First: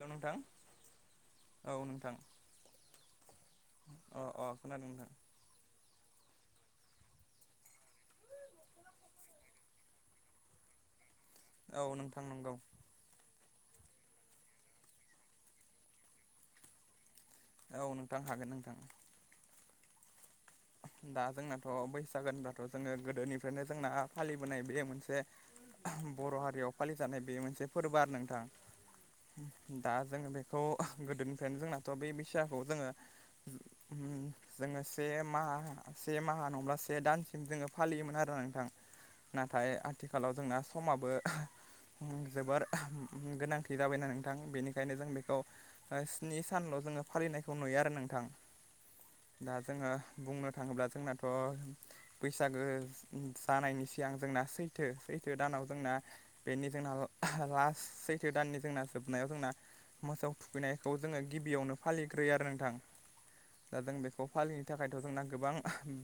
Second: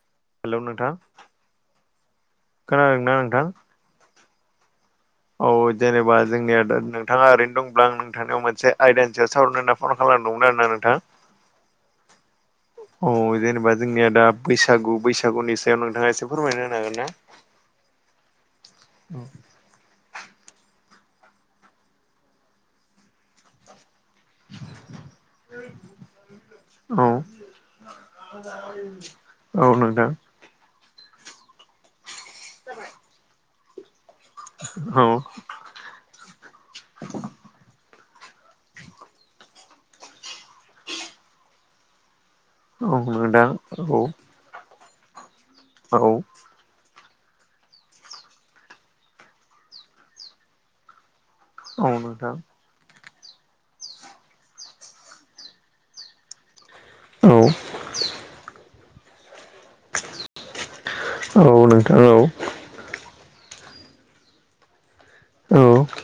हेल' नोंथां हेलौ नोंथां औ नोंथां खोनादोंना नोंथां अ-अ खोनादों नोंथां औ जेनेबा जोंनिया नोंथाङा ओरैनो दंब्ला आं नोंथांजों मोनसे आयदानि सायाव सावरायनो होननासो फन खालाम दोंमोन आरोना नोंथां। औ नोंथां नंगौ। औ जेनेबा जोंनिया दा बैसागु बैसागुनि सायाव नोंथाङा एसे फोरमायना होनो हागोना। औ नोंथां हागोन नोंथां। औ दा जोंनाथ' बैसागो होनबाथ' जोङो गोदोनिफ्रायनो जोंनाओ फालिबोनाय बे मोनसे बर' हारियाव होनो फालिजानाय बे मोनसे फोरबो आरो नोंथां। हागोन दा ना जों बेयो खौ गोदोनिफ्रायनो जोंनाथ' बे बैसागोखौ जोङो जोङो औ सेसो से माहा नङब्ला से दानसिम जोङो फालियोमोन आरो नोंथां। नाथाय आथिखालाव जोंना समाबो जोबोर औ नोंथां गोनांथि जाबायना नोंथां। औ थां बेनिखायनो जों बेखौ औ नोंथां औ स्नि [unintelligible] सानल' जोङो फालिनायखौ नुयो आरो नोंथां दा जोङो बुंनो थाङोब्ला जोंना थ' औ नोंथां बैसागो। जानायनि सिगां जोंना सैथो सैथो दानाव जोंनाओ बेनि जोंना औ लास्ट सैथो दाननि जोंना जोबनायाव जोंनाओ मोसौ थुखैनायखौ जोङो औ गिबियावनो नोंथां औ औ फालिग्रोयो आरो नोंथां दा जों बेखौ फालिनो थाखायो थ जोंना गोबां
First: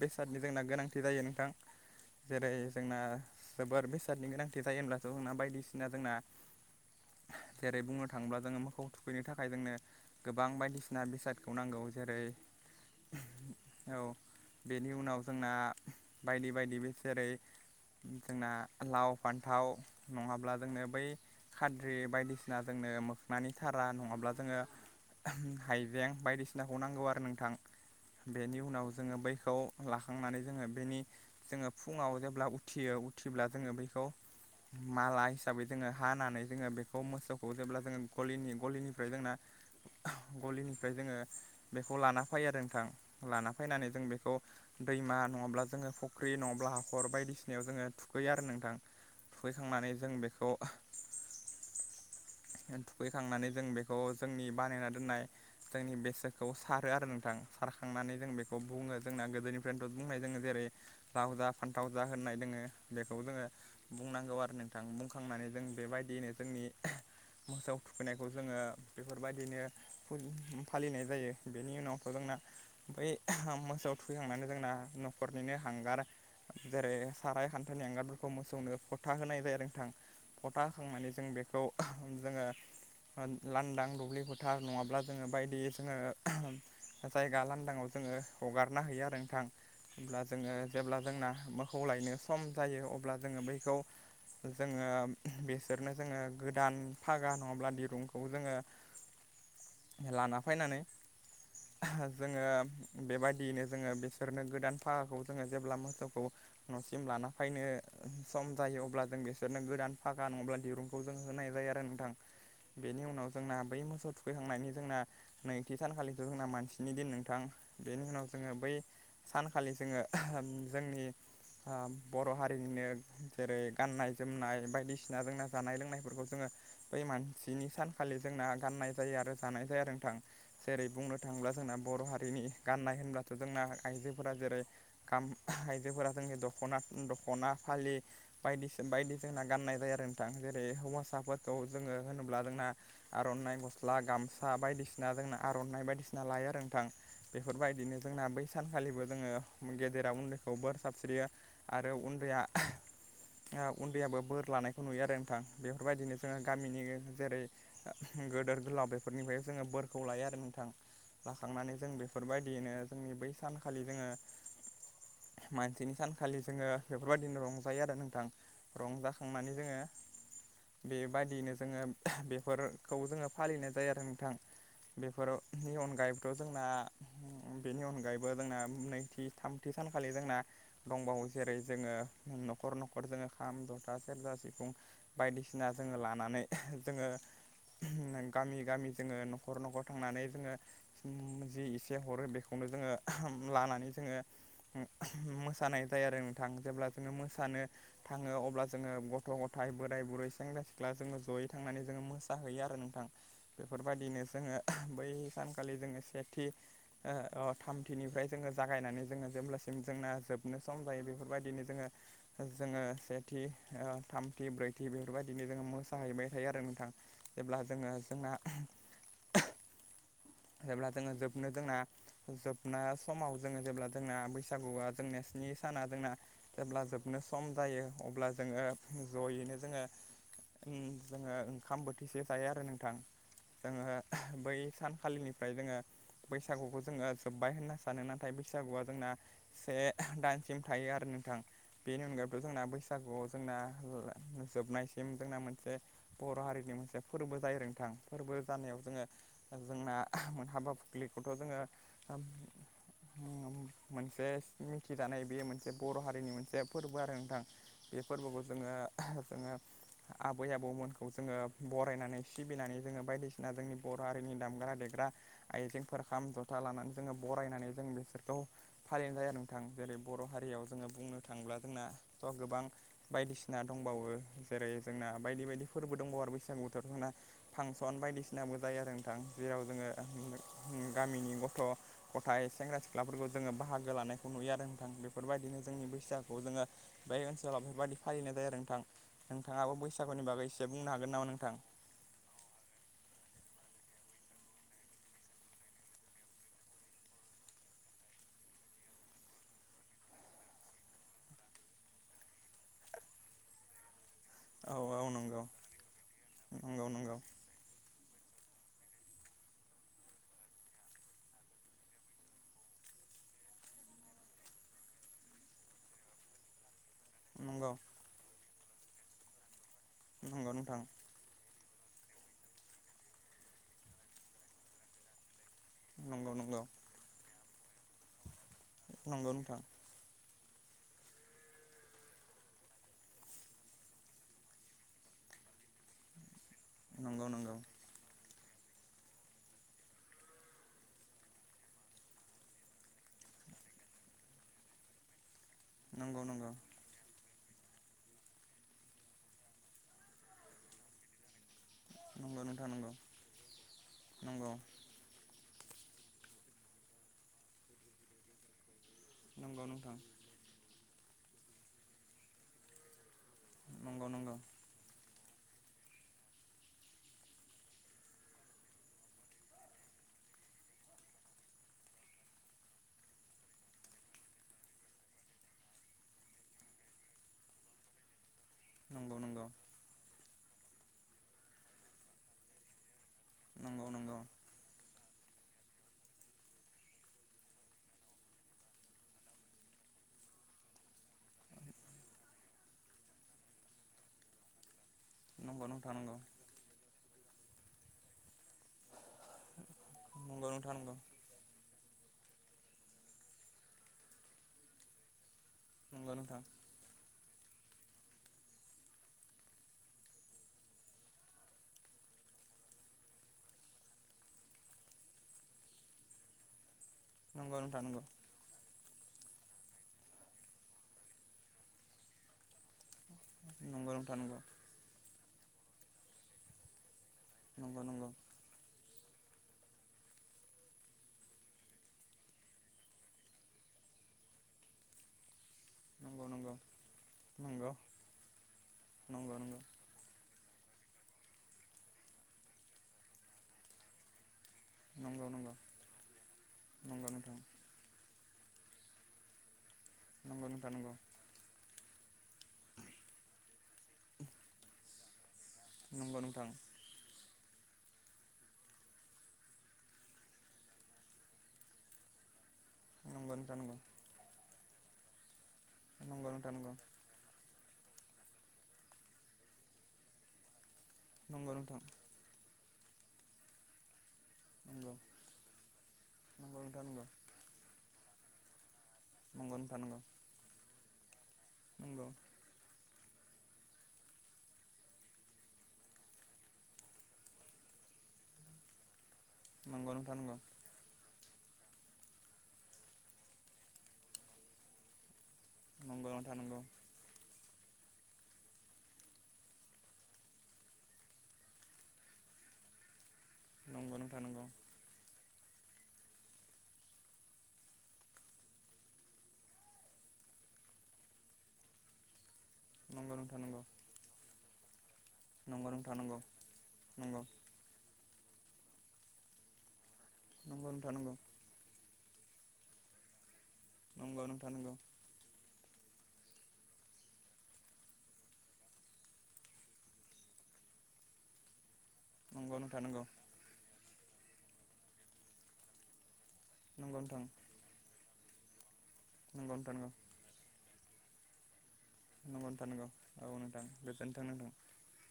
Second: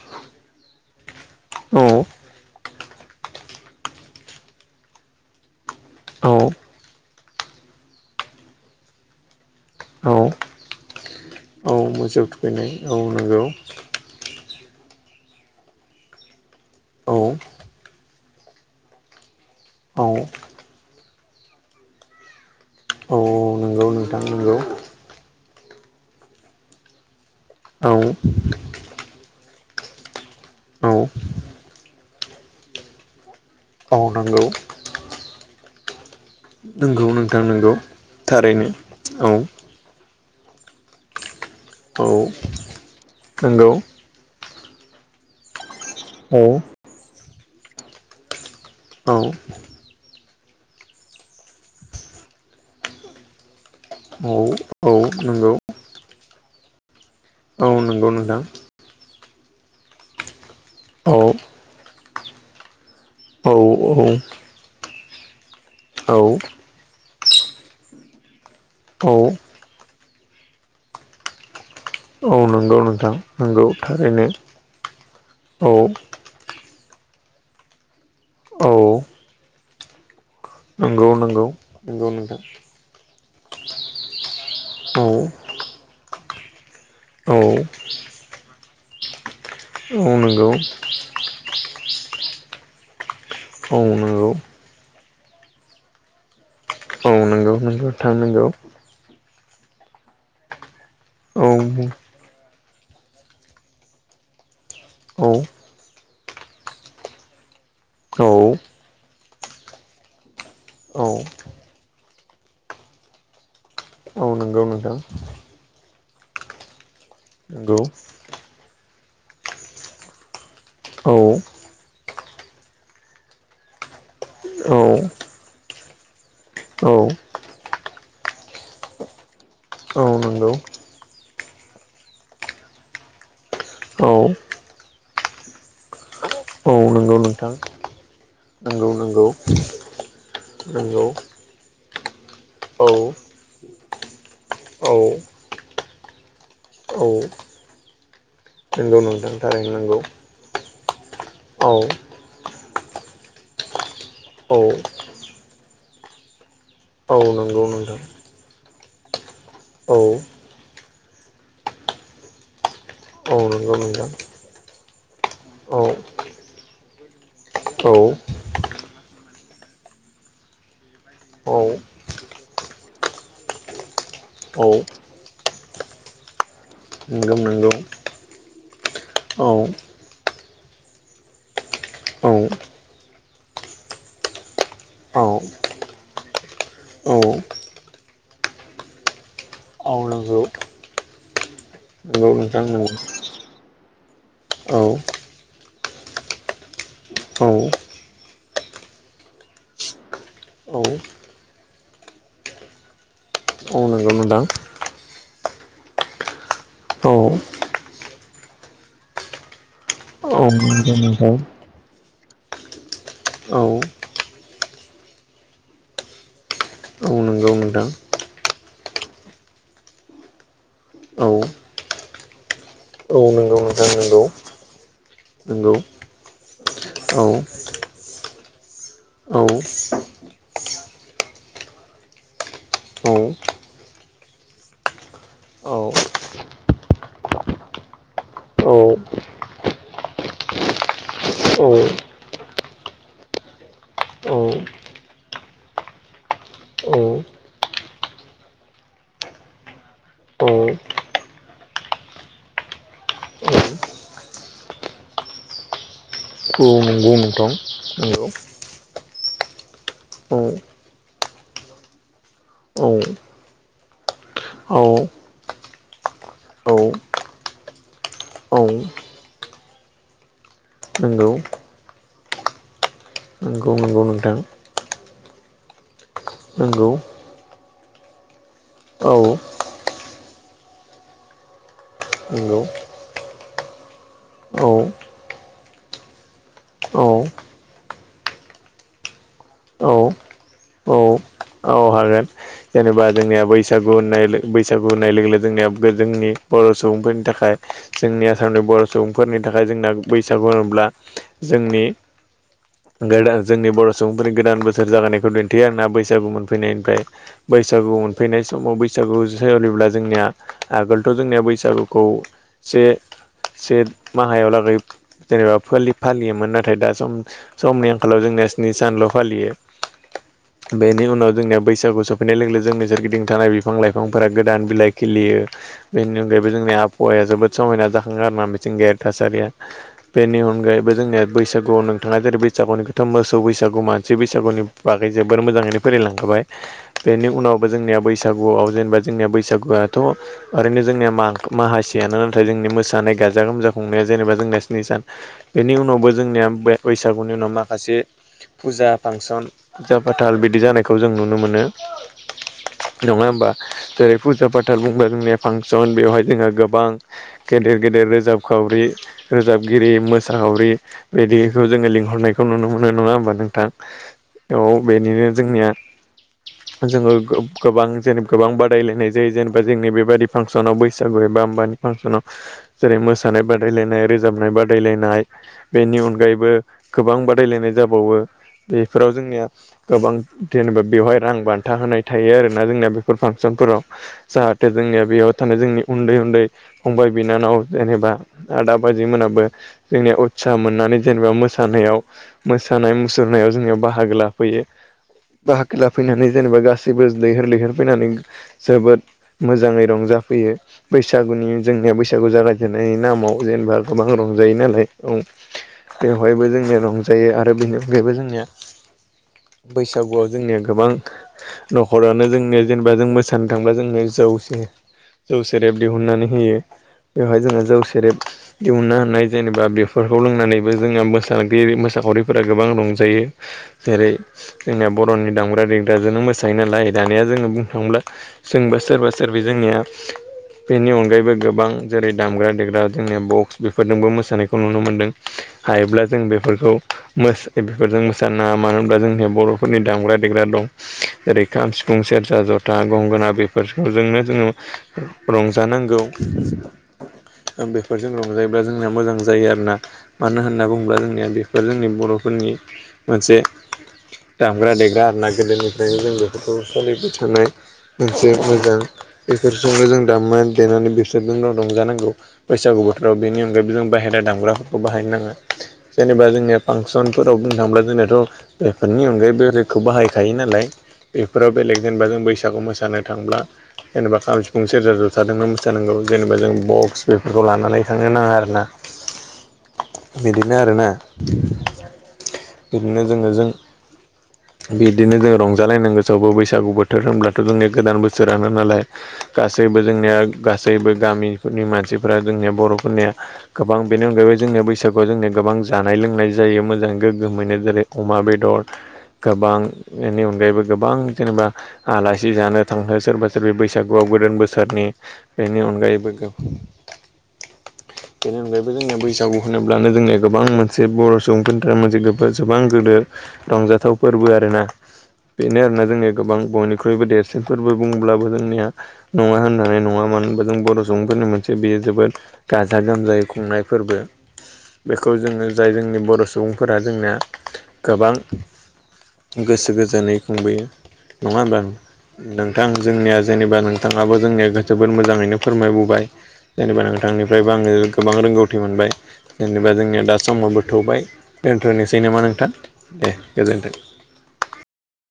बेसादनि जोंना गोनांथि जायो नोंथांजों औ जेरै जोंना जोबोर बेसादनि गोनांथि जायोहोनब्लाथ' जोंना बायदिसिना जोंनाओ जेरै बुंनो थाङोब्ला जोङो मोखौ थुखैनो थाखाय जोंनो औ गोबां बायदिसिना बेसादा औ मोसौ थुखैनाय औ नंगौ। औ बेनि उनाव जोंना बादि बादि बे औ जेरैओ जोंना लाव फान्थाव औ नङाब्ला जोंनो बैओ खाद्रि बायदिसिना जोंनो औ मोखनानि नंगौ थारा नोंथां नङाब्ला नंगौ जोङो। हाइजें बायदिसिनाखौ नांगौ आरो नोंथां। औ। बेनि उनाव जोङो बैखौ लाखांनानै जोङो औ बेनिनो जोङो फुङाव जेब्ला उथियो उथिब्ला जोङो बैखो मावनांगौ। माला हिसाबै जोङो हानानै जोङो बेखौ नंगौ नोंथां मोसौखौ नंगौ जेब्ला जोङो गलिनि थारैनो गलिनियो ओमफ्राय औ जोंना गलिनिफ्राय जोङो बेखौ औ लाना फायो आरो नोंथां। लाना नंगौ फायनानै जों बेखौनो दैमा नङाब्ला जोङो फख्रि औ नङाब्ला हाखर बायदिसिनायाव जोङो थुखैयो आरो नोंथां। औ थुखैखांनानै जों बेखौओ थुखैखांनानै जों बेखौ औ जोंनि बानायना औ दोननाय नंगौ जोंनि बेसोखौ सारो आरो नोंथां औ नंगौ सारखांनानै जों नोंथां बेखौ बुङो। जोंना गोदोनिफ्रायनोथ' बुंनाय जोङो जेरै औ लाव जा फान्थाव जा होननाय दोङो बेखौ जोङो। औ औ बुंनांगौ आरो नोंथां बुंखांनानै जों औ बेबायदियैनो जोंनि मोसौ थुखैनायखौ जोङो औ बेफोरबायदिनो फालिनाय जायो बेनि उनावथ' औ जोंनाबो नंगौ बै नोंथां नंगौ मोसौ थारैनो थुखैखांनानै जोंना न'खरनिनो औ हांगार जेरै साराय खान्थनि हांगारफोरखौ औ मोसौनो फथा होनाय जायो आरो नोंथां। फथा नंगौ होखांनानै जों नंगौ बेखौ नंगौ नोंथां जोङो ओ लांदां दुब्लि फोथार नङाब्ला औ जोङो बायदि जोङो औ जायगा लांङो दाङाव जोङो हगारना हैयो आरो नोंथां। औ अब्ला नंगौ जोङो जेब्ला जोंना मोखौ लायनो सम जायो अब्ला जोङो बैखौ। औ नंगौ जोङो बेसोरनो जोङो गोदान औ फागा नंगौ नङाब्ला नंगौ नोंथां दिरुंखौ जोङो। [inaudible] लाना फैनानै औ जोङो। बेबायदियैनो जोङो बिसोरनो गोदान फागाखौ औ जोङो जेब्ला मोसौखौ न'सिम लाना फायनो सम औ जायो अब्ला जों बिसोरनो गोदान फागा नङाब्ला दिरुं खौ औ जों होनाय जायो आरो नोंथां बेनि उनाव जोंना बै मोसौ औ नंगौ थुखैखांनायनि नोंथां जोंना नैथि सानखालिथ जोंना मानसिनि दिन नोंथां नंगौ बेनि उनाव जोङो बै सानखालि जोङो जोंनि औ ओ बर' हारिनिनो जेरै गाननाय जोमनाय बायदिसिना औ जोंना जानाय लोंनायफोरखौ जोङो औ बै मानसिनि सानखालि जोंना गाननाय जायो आरो जानाय जायो औ नोंथां नंगौ जेरै बुंनो थाङोब्ला जोंना बर' हारिनि गाननाय होनब्लाथ' जोंना औ आइजोफोरा जेरै गाम आइजोफोरा जोंनि औ दख'ना नंगौ दख'ना नोंथां फालि बायदिसि नंगौ बायदि नंगौ जोंना गाननाय जायो आरो नोंथां जेरै नंगौ हौवासाफोरखौ जोङो होनोब्ला जोंना औ आर'नाइ गस्ला गामसा औ बायदिसिना जोंना आर'नाइ बायदिसिना लायो आरो नोंथां औ बेफोर बायदिनो जोंना बै नंगौ सानखालिबो नोंथां थारैनो जोङो नंगौ गेदेरा उन्दैखौ बोर सास्रियो औ आरो उदया ओ उन्दैयाबो बोर औ लानायखौ नुयो आरो नोंथां बेफोर बायदिनो जोङो गामिनि औ जेरै नंगौ नोंथां ओ गोदोर गोलाव बेफोरनिफ्राय जोङो औ बोरखौ लायो आरो नोंथां लाखांनानै जों बे फोर बायदियैनो जोंनि बै औ नंगौ सानखालि जोङो नोंथां औ मानसिनि सानखालि जोङो बेफोर बादिनो रंजायो औ आरो नोंथां रंजाखांनानै जोङो बेबादियैनो औ जोङो बेफोरखौ जोङो फालिनाय जायो आरो नोंथां औ बेफोरनि अनगायैबोथ' जोंना नंगौ नंगौ बेनि अनगायैबो जोंना नैथि औ थामथि सानखालि जोंना दंबावो जेरै जोङो औ न'खर न'खर जोङो खाम जथा सेरजा सिफुं औ बायदिसिना जोङो लानानै जोङो गामि गामि जोङो न'खर न'खर औ थांनानै नंगौ जोङो उम जि इसे हरो नंगौ नोंथां बेखौनो जोङो नंगौ लानानै जोङो औ मोसानाय जायो आरो नोंथां जेब्ला जोङो औ मोसानो थाङो अब्ला जोङो गथ' गथाय बोराय बुरै सेंग्रा औ सिख्ला जोङो जयै थांनानै जोङो मोसाहैयो आरो नोंथां औ बेफोर नंगौ बादिनो नोंथां जोङो [inaudible] बै सानखालि जोङो सेथि औ ओ अ थामथिनिफ्राय जोङो जागायनानै जोङो जेब्लासिम जोंना औ जोब [unintelligible] नो नंगौ सम जायो बेफोर नोंथां बायदिनो जोङो ओ जोङो सेथि औ ओ थामथि ब्रैथि बेफोर बायदिनो जोङो मोसाहैबाय थायो आरो नोंथां औ नंगौ जेब्ला नोंथां जोङो जोंना जेब्ला जोङो औ जोबनो जोंना जोबना औ समाव जोङो नंगौ जेब्ला नोंथां जोंना नंगौ बैसागुआ जोंनिया स्नि नंगौ साना जोंना जेब्ला जोबनो सम औ जायो अब्ला जोङो ज'यैनो औ जोङो ओं जोङो ओंखाम बोथिसे जायो आरो नोंथां औ जोङो बै सान खालिनिफ्राय जोङो बैसागुखौ जोङो जोब्बाय होनना सानो नाथाय बैसागुआ जोंना से दाइनसिम थायो आरो नोंथां बेनि अनगायैबोथ' जोंना बैसागुआव जोंना जोबनायसिम जोंना मोनसे बर' हारिनि औ मोनसे फोरबो जायोरो नोंथां फोरबो जानायाव जोङो जोंना हाबा फुथ्लिखौथ' जोङो ओम ओम मोनसे मिथिजानाय बेयो मोनसे बर' हारिनि मोनसे फोरबो आरो नोंथां बे फोरबोखौ जोङो जोङो आबै आबौमोनखौ जोङो बरायनानै सिबिनानै जोङो बायदिसिना जोंनि बर' हारिनि दाम ग्रा देग्रा आइजेंफोर खाम जथा लानानै जोङो बरायनानै जों बेसोरखौ औ फालिनाय जाया नोंथां जेरै बर' हारियाव जोङो बुंनो थाङोब्ला जोंनाथ' गोबां बायदिसिना नंगौ नोंथां नंगौ औ नंगौ दंबावो नोंथां जेरै जोंना बायदि बायदि फोरबो दंबावो बैसागु नंगौ बोथोराथ' जोंना फांसन बायदिसिनाबो जायो आरो औ नोंथां जेराव जोङो उम गामिनि गथ' गथाइ नंगौ सेंग्रा सिख्लाफोरखौ जोङो बाहागो लानायखौ नुयो आरो औ नोंथां बेफोर बायदिनो जोंनि बैसागुखौ जोङो औ बै ओनसोलाव बेफोर बायदि फालिनाय जायो आरो नोंथां नोंथाङाबो औ बैसागुनि बागै एसे बुंनो हागोन औ नामा नोंथां औ हागोन जेनेबा जोंनिया बैसागु होननाय लोग बैसागु होननाय लोगो लोगो जोंनिया जोंनि बर' सुबुंफोरनि थाखाय जोंनि आसामनि बर' सुबुंफोरनि थाखाय जोंना बैसागु होनोब्ला जोंनि गोदान जोंनि बर' सुबुंफोरनि गोदान औ बोसोर औ जागायनायखौ नंगौ दिन्थियो आरोना बैसागु नंगौ मोनफैनायनिफ्राय नंगौ बैसागु मोनफैनाय समाव बैसागु सोलिब्ला जोंनिया आगोलथ' जोंनिया बैसागुखौ से से माहायाव लागै जेनेबा फोलि-फालियोमोन नाथाय दा नंगौ सम-समनि आंखालाव जोंनिया स्नि सानल' फालियो नंगौ नोंथां बेनि उनाव जोंनिया बैसागु सम नाय लोगो लोगो जोंनि सोरगिदिं थानाय बिफां लाइफांफोरा गोदान बिलाइ खिलियो बेनि नंगौ अनगायैबो नंगौ जोंनिया आब हावाया जोबोद समायना जाखाङो आरोना मिथिंगायारि नंगौ थासारिया नोंथां बेनि अनगायैबो जोंनिया बैसागुआव नोंथाङा जेरै बैसागुनि खोथा मोसौ बैसागु मानसि बैसागुनि बागै जोबोर मोजाङैनो फोरोलांखाबाय नंगौ बेनि नंगौ उनावबो जोंनिया बैसा बगुआव जेनेबा जोंनि बैसागुआथ' ओरैनो जोंनिया मा माहासेयानो नाथाय जोंनि मोसानाय गाजा गोमजा खुंनाया जेनेबा जोंनिया स्नि सान बेनि उनावबो नंगौ नंगौ जोंनिया बे बैसागुनि उनाव माखासे फुजा फांसन फुजा फाथाल बिदि जानायखौ जों नुनो मोनो नंगौ नोंथां नङा होमबा जेरै फुजा नंगौ फाथाल बुंबा जोंनिया फांसन बेवहाय जोंहा गोबां गेदेर गेदेर रोजाबखावरि नंगौ रोजाबगिरि नोंथां मोसा साखावरि बिदिखौ जोङो लिंहरनायखौ नुनो मोनो नङा होमबा नों थां नंगौ नंगौ औ बेनिनो जोंनिया जोङो गोबां जेन गोबां बादायलायनाय जायो जेनेबा जोंनि बेबाददि फांसनाव बैसागु एबा होमबानि फांसनाव जेरै मोसानाय बादायलायनाय रोजाबनाय बादायलायनाय बेनि अनगायैबो गोबां बादायलायनाय जाबावो बेफोराव नंगौ नंगौ जोंनिया गोबां जेनेबा बेवहाय रां बान्था होनाय थायो आरोना जोंनिया बे फोर फांसनफोराव नंगौ नंगौ जाहाथे जोंनिया बेयाव थानाय जोंनि उन्दै उन्दै फंबाय बिनानाव जेनेबा आदा बाजैमोनाबो जोंनिया सा मोननानै जेनेबा मोसानायाव मोसानाय मुसुरनायाव जोंनियाव बाहागो लाफैयो नंगौ बाहागो ला नोंथां जेनेबा गासिबो लैहोर लैहोर फैनानै जोबोद मोजाङै नंगौ रंजाफैयो नोंथां नंगौ बैसा सागुनि जोंनिया बैसागु जागायजेननाय नामाव जेनेबा गोबां रंजायो नालाय औ नंगौ नोंथां बेवहायबो जोंनिया दं जायो आरो बेनि अनगायैबो जोंनिया बैसागुआव जोंनिया गोबां न'खरानो जोंनि जेनेबा जों मोसानो थांब्ला जोंनो जौ सेरेब जौ सेरेब दिहुननानै होयो बेवहाय नंगौ जोङो जौ नोंथां सेरेब दिहुनना होननाय जेनेबा बेफोरखौ लोंनानैबो जोंहा मोसागिरि मोसाखावरिफोरा गोबां रंजायो नंगौ नंगौ जेरै नोंथां जोंनिया बर'नि दामग्रा देग्राजोंनो मोसायो नालाय दानिया जोङो बुंनो नंगौ नंगौ थाङोब्ला जोंबा सोरबा सोरबि जोंनिया बेनि अनगायैबो गोबां जेरै दामग्रा देग्रा जोंनिया बक्स बेफोरजोंबो मोसानायखौ नुनो मोन्दों हायोब्ला जों नंगौ नंगौ बेफोरखौ बेफोरजों मोसानो नाङा मानो होनब्ला जोंनिया नंगौ बर'फोरनि दामग्रा देग्रा दं जेरै खाम सिफुं सेरजा जथा गंगोना बेफोरखौजोंनो जोङो नंगौ नंगौ रंजानांगौ नोंथां बेफोरजों रंजायोब्ला जोंनिया मोजां जायो आरोना मानो नंगौ होनना नोंथां नंगौ बुङोब्ला जोंनिया बेफोर जोंनि बर' फोरनि मोनसे दामग्रा देग्रा आरो ना गोदोनिफ्रायनो नंगौ नोंथां नंगौ जों बेफोरखौ फालिबाय थानाय मोनसे मोजां बेफोरजोंनो जों दामनानै देनानै बेसोरजोंनाव रंजानांगौ बैसागु बोथोराव बेनि नोंथां अनगायैबो नंगौ जों बाहेरा दामग्राफोरखौ बाहायनो नाङा जेनबा नंगौ नोंथां जोंनिया नंगौ फांसन फोराव बुंनो थाङोब्ला जोंनाथ' बेफोरनि अनगायैबो बेलेगखौ बाहायखायो नालाय बेफोराव नंगौ नोंथां बेलेग जेनेबा जों बैसागु मोसानो थांब्ला जेनेबा खाम सिफुं नंगौ सेरजा जथादोनो मोसानांगौ जेनेबा जों नंगौ नोंथां नंगौ बक्स बेफोरखौ लानानै थांनो नाङा आरोना नंगौ नोंथां नंगौ बिदिनो आरोना नंगौ बिदिनो जोङो जों बिदिनो जों रंजालायनांगौ सबबो बैसागु बोथोर होनब्लाथ' जोंनि गोदान बोसोरानो नालाय। गासैबो नंगौ जोंनिया नोंथां गासैबो गामिफोरनि मानसिफोरा जोंनिया बर'फोरनिया गोबां बेनि अनगायैबो जोंनिया बैसागोआव जों गोबां जानाय लोंनाय नंगौ जायो मोजां गोग्गोमैनो जेरै अमा बेदर गोबां बेनि अनगायैबो गोबां जेनेबा आलासि जानो थांनो सोरबा सोरबि नंगौ बैसागुआव नोंथां गोदान नंगौ बोसोरनि बेनि अनगायैबो बेनि अनगायैबो जोंनिया बैसागु होनोब्लानो जोंनिया गोबां मोनसे बर' सुबुंफोरनि थाखाय मोनसे गो गोबां गोदो नंगौ नोंथां नंगौ रंजाथाव फोरबो आरोना। बेनो नंगौ आरोना नोंथां जोंनिया नंगौ गोबां बयनिख्रुइबो नंगौ देरसिन फोरबो बुंब्लाबो जोंनिया नङा होननानै नङा मानो होनबा जों बर' नोंथां नंगौ सुबुंफोरनि मोन से बेयो जोबोद गाजा गोमजायै खुंनाय फोरबो नंगौ नंगौ नोंथां नंगौ बे खौ जोङो जाय जोंनि बर' सुबुंफोरा जोंनिया गोबां गोसो गोजोनै खुंबोयो नङा होमबा नंगौ नोंथां नंगौ जोंनिया जेनेबा नोंथाङाबो जोंनिया जोबोद मोजाङैनो फोरमायबोबाय जेनेबा नंगौ नोंथां नंगौ नोंथां नोंथांनिफ्रायबो आङो गोबां रोंगौथि मोनबाय नंगौ नंगौ जेनेबा नोंथां नंगौ जोंनिया दा समाबो थौबाय। दोनथ'नोसै नामा नोंथां नंगौ नंगौ औ दे। नोंथां गोजोन्थों नोंथां।